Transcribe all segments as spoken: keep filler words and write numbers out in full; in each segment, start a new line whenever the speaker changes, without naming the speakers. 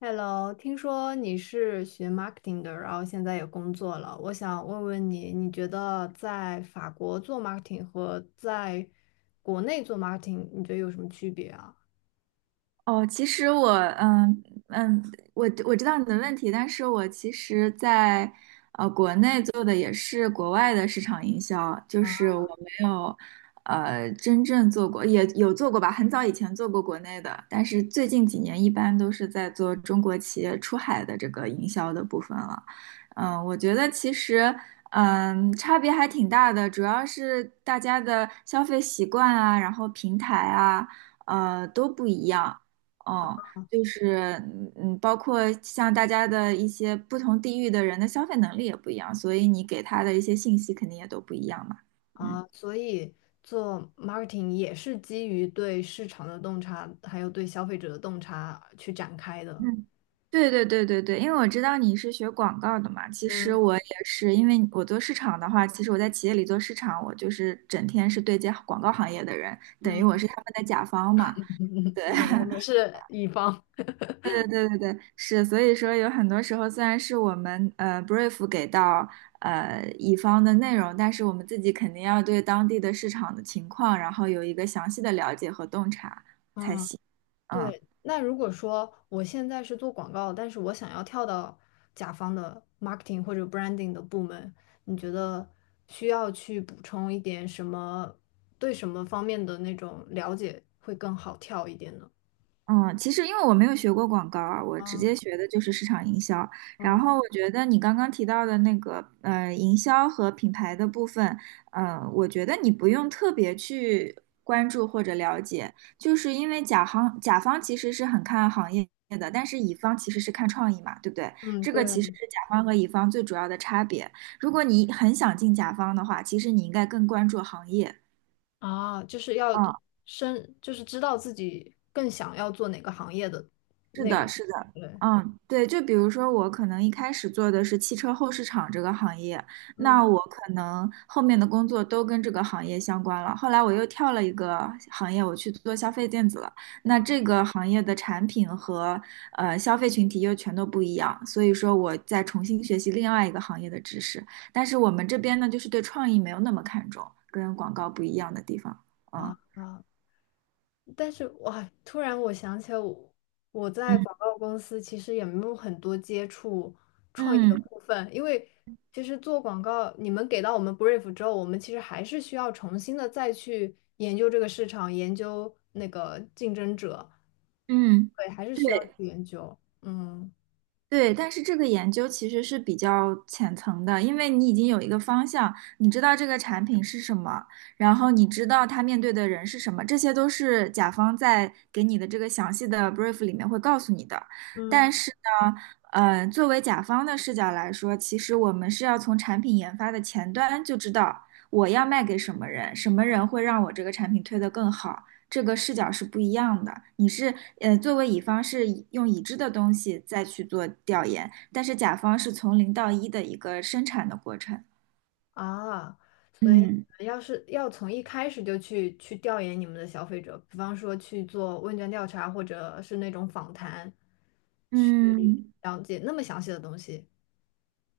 Hello,听说你是学 marketing 的，然后现在也工作了。我想问问你，你觉得在法国做 marketing 和在国内做 marketing，你觉得有什么区别啊？
哦，其实我，嗯嗯，我我知道你的问题，但是我其实在，呃国内做的也是国外的市场营销，就是我没有呃真正做过，也有做过吧，很早以前做过国内的，但是最近几年一般都是在做中国企业出海的这个营销的部分了。嗯，我觉得其实。嗯，差别还挺大的，主要是大家的消费习惯啊，然后平台啊，呃，都不一样。哦，就是嗯，嗯包括像大家的一些不同地域的人的消费能力也不一样，所以你给他的一些信息肯定也都不一样嘛。嗯
啊，所以做 marketing 也是基于对市场的洞察，还有对消费者的洞察去展开的。
嗯，对对对对对，因为我知道你是学广告的嘛，其实
嗯，
我也是，因为我做市场的话，其实我在企业里做市场，我就是整天是对接广告行业的人，等于我
嗯，
是他们的甲方嘛。对，
对，我们 是乙方。
对对对对，对，是，所以说有很多时候，虽然是我们呃 brief 给到呃乙方的内容，但是我们自己肯定要对当地的市场的情况，然后有一个详细的了解和洞察。
嗯。
嗯。
对，那如果说我现在是做广告，但是我想要跳到甲方的 marketing 或者 branding 的部门，你觉得需要去补充一点什么，对什么方面的那种了解会更好跳一点呢？
嗯，其实因为我没有学过广告啊，我直接
啊
学的就是市场营销。然
啊，
后我觉得你刚刚提到的那个呃营销和品牌的部分，嗯，我觉得你不用特别去关注或者了解，就是因为甲方甲方其实是很看行业的，但是乙方其实是看创意嘛，对不对？
嗯，
这
对
个其实是甲方和乙方最主要的差别。如果你很想进甲方的话，其实你应该更关注行业。
啊，就是要
嗯，
深，就是知道自己更想要做哪个行业的
是
内
的，
容。
是的，
对，
嗯，对，就比如说我可能一开始做的是汽车后市场这个行业，
嗯。
那我可能后面的工作都跟这个行业相关了。后来我又跳了一个行业，我去做消费电子了。那这个行业的产品和呃消费群体又全都不一样，所以说我再重新学习另外一个行业的知识。但是我们这边呢，就是对创意没有那么看重，跟广告不一样的地方。
啊
嗯
啊，但是哇，突然我想起来我，我在广
嗯
告公司其实也没有很多接触创业的
嗯
部分，因为其实做广告，你们给到我们 brief 之后，我们其实还是需要重新的再去研究这个市场，研究那个竞争者，
嗯，
对，还是需要
对。
去研究。嗯，
对，但是这个研究其实是比较浅层的，因为你已经有一个方向，你知道这个产品是什么，然后你知道它面对的人是什么，这些都是甲方在给你的这个详细的 brief 里面会告诉你的。但
嗯，
是呢，呃，作为甲方的视角来说，其实我们是要从产品研发的前端就知道我要卖给什么人，什么人会让我这个产品推得更好。这个视角是不一样的。你是呃，作为乙方是以用已知的东西再去做调研，但是甲方是从零到一的一个生产的过程。
啊，所以你
嗯
们要是要从一开始就去去调研你们的消费者，比方说去做问卷调查，或者是那种访谈，去
嗯，
了解那么详细的东西。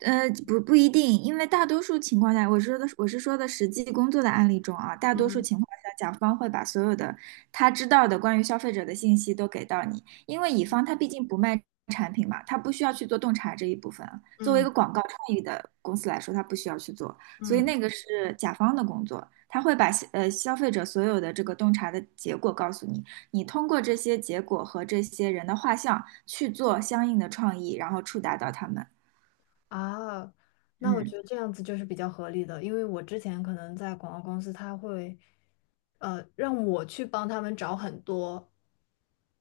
呃，不不一定，因为大多数情况下，我说的我是说的实际工作的案例中啊，大多数
嗯，
情况下，甲方会把所有的他知道的关于消费者的信息都给到你，因为乙方他毕竟不卖产品嘛，他不需要去做洞察这一部分啊，作为一
嗯，
个广告创意的公司来说，他不需要去做，所以
嗯。
那个是甲方的工作，他会把呃消费者所有的这个洞察的结果告诉你，你通过这些结果和这些人的画像去做相应的创意，然后触达到他们。
啊，那我
嗯。
觉得这样子就是比较合理的，因为我之前可能在广告公司，他会，呃，让我去帮他们找很多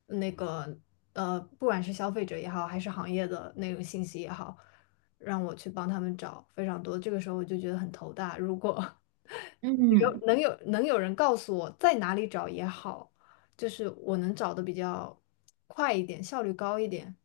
那个，呃，不管是消费者也好，还是行业的那种信息也好，让我去帮他们找非常多。这个时候我就觉得很头大，如果
嗯
有能有能有人告诉我在哪里找也好，就是我能找的比较快一点，效率高一点。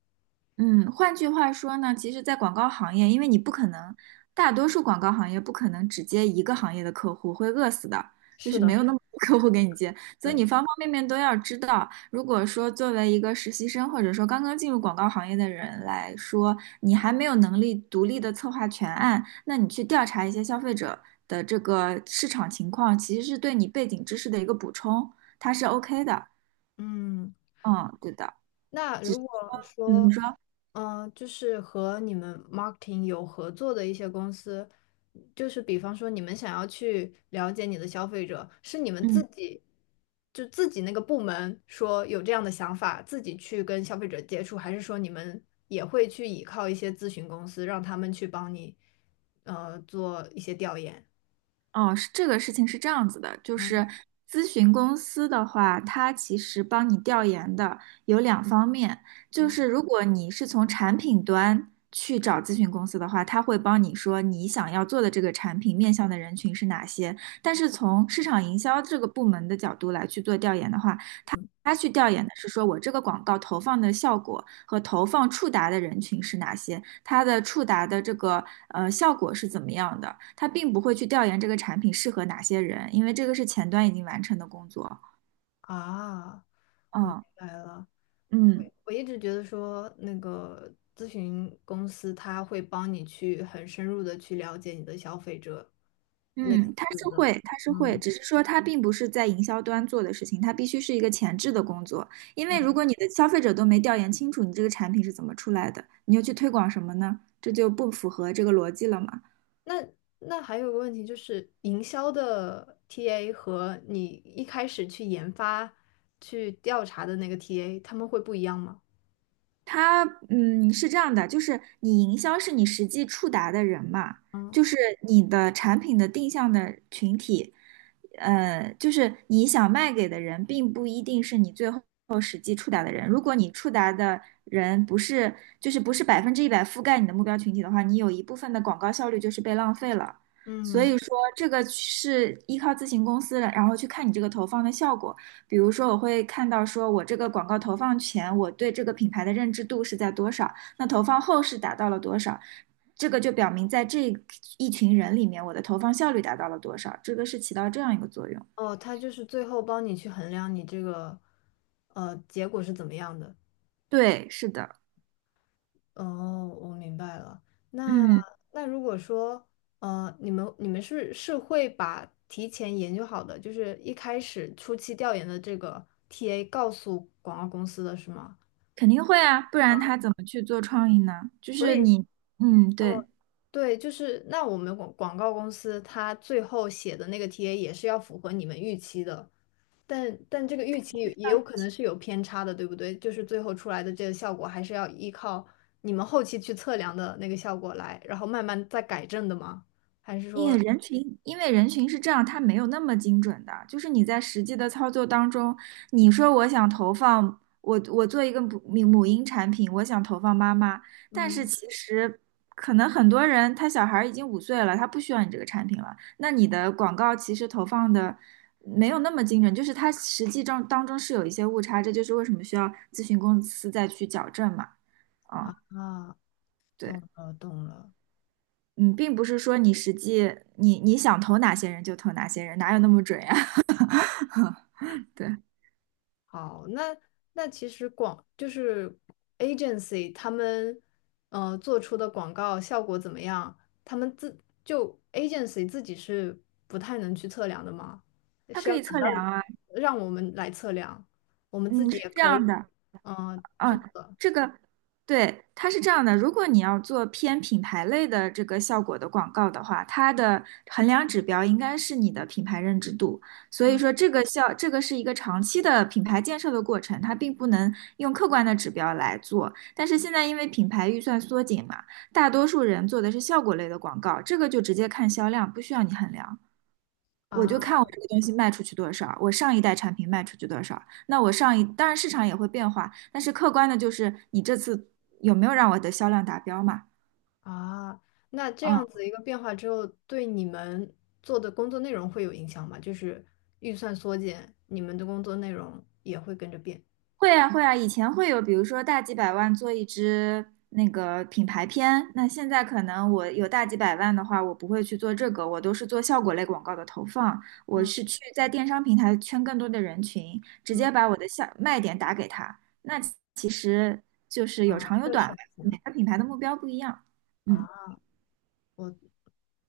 嗯，换句话说呢，其实，在广告行业，因为你不可能，大多数广告行业不可能只接一个行业的客户，会饿死的，就
是
是
的，
没
是
有
的，
那么多 客户给你接，所以
对，
你方方面面都要知道。如果说作为一个实习生，或者说刚刚进入广告行业的人来说，你还没有能力独立的策划全案，那你去调查一些消费者的这个市场情况，其实是对你背景知识的一个补充，它是 OK 的。
嗯。
嗯，对的。
那如果
嗯，你
说，
说。
嗯、就是和你们 marketing 有合作的一些公司，就是比方说你们想要去了解你的消费者，是你们自
嗯。
己就自己那个部门说有这样的想法，自己去跟消费者接触，还是说你们也会去依靠一些咨询公司，让他们去帮你，呃，做一些调研？
哦，是，这个事情是这样子的，就
嗯，
是咨询公司的话，它其实帮你调研的有两方面，就
嗯，
是如果你是从产品端去找咨询公司的话，它会帮你说你想要做的这个产品面向的人群是哪些，但是从市场营销这个部门的角度来去做调研的话，他去调研的是说我这个广告投放的效果和投放触达的人群是哪些，它的触达的这个呃效果是怎么样的，他并不会去调研这个产品适合哪些人，因为这个是前端已经完成的工作。
啊，我明
嗯
白了。
嗯
我一直觉得说，那个咨询公司他会帮你去很深入的去了解你的消费者，类
嗯，他
似
是
的。
会，他是会，只是说他并不是在营销端做的事情，他必须是一个前置的工作，因为如果你的消费者都没调研清楚你这个产品是怎么出来的，你又去推广什么呢？这就不符合这个逻辑了嘛。
那那还有个问题就是，营销的 T A 和你一开始去研发、去调查的那个 T A，他们会不一样吗？
它嗯是这样的，就是你营销是你实际触达的人嘛，
嗯，
就是你的产品的定向的群体，呃，就是你想卖给的人，并不一定是你最后实际触达的人。如果你触达的人不是，就是不是百分之一百覆盖你的目标群体的话，你有一部分的广告效率就是被浪费了。所
嗯，
以说，这个是依靠咨询公司的，然后去看你这个投放的效果。比如说，我会看到说我这个广告投放前，我对这个品牌的认知度是在多少，那投放后是达到了多少，这个就表明在这一群人里面，我的投放效率达到了多少，这个是起到这样一个作用。
哦，他就是最后帮你去衡量你这个呃结果是怎么样的。
对，是的，
哦，我明白了。那
嗯，
那如果说，呃，你们你们是是会把提前研究好的，就是一开始初期调研的这个 T A 告诉广告公司的是吗？
肯定会啊，不然他怎么去做创意呢？就
所
是
以
你，嗯，对。
对，就是那我们广广告公司它最后写的那个 T A 也是要符合你们预期的，但但这个预期也有可能是有偏差的，对不对？就是最后出来的这个效果，还是要依靠你们后期去测量的那个效果来，然后慢慢再改正的吗？还是
因
说，
为人群，因为人群是这样，它没有那么精准的。就是你在实际的操作当中，你说我想投放，我我做一个母母婴产品，我想投放妈妈，但是
嗯，
其实可能很多人他小孩儿已经五岁了，他不需要你这个产品了。那你的广告其实投放的没有那么精准，就是它实际中当中是有一些误差，这就是为什么需要咨询公司再去矫正嘛。
啊，
啊，
懂
对。
了懂了。
嗯，并不是说你实际你你想投哪些人就投哪些人，哪有那么准呀？对，
好，那那其实广就是 agency 他们呃做出的广告效果怎么样？他们自就 agency 自己是不太能去测量的吗？
它
是
可
要
以
等
测
到
量啊。
让我们来测量，我们自
嗯，
己
是
也
这
可以
样的，
嗯、呃去
嗯，
测。
这个，对，它是这样的，如果你要做偏品牌类的这个效果的广告的话，它的衡量指标应该是你的品牌认知度。所以
嗯，
说，这个效，这个是一个长期的品牌建设的过程，它并不能用客观的指标来做。但是现在因为品牌预算缩紧嘛，大多数人做的是效果类的广告，这个就直接看销量，不需要你衡量。我就
啊
看我这个东西卖出去多少，我上一代产品卖出去多少。那我上一，当然市场也会变化，但是客观的就是你这次有没有让我的销量达标嘛？
啊，那这样
嗯。
子一个变化之后，对你们做的工作内容会有影响吗？就是预算缩减，你们的工作内容也会跟着变。
会啊会啊，以前会有，比如说大几百万做一支那个品牌片，那现在可能我有大几百万的话，我不会去做这个，我都是做效果类广告的投放，我
嗯，
是去在电商平台圈更多的人群，直接
嗯，
把我的下卖点打给他。那其实就是有长有
会
短吧，
省钱
每个品牌的目标不一样。嗯，
啊，我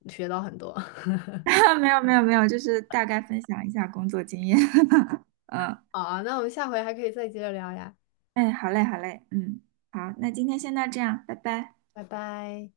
学到很多
没有没有没有，就是大概分享一下工作经验。嗯，
好啊，那我们下回还可以再接着聊呀，
哎，好嘞好嘞，嗯，好，那今天先到这样，拜拜。
拜拜。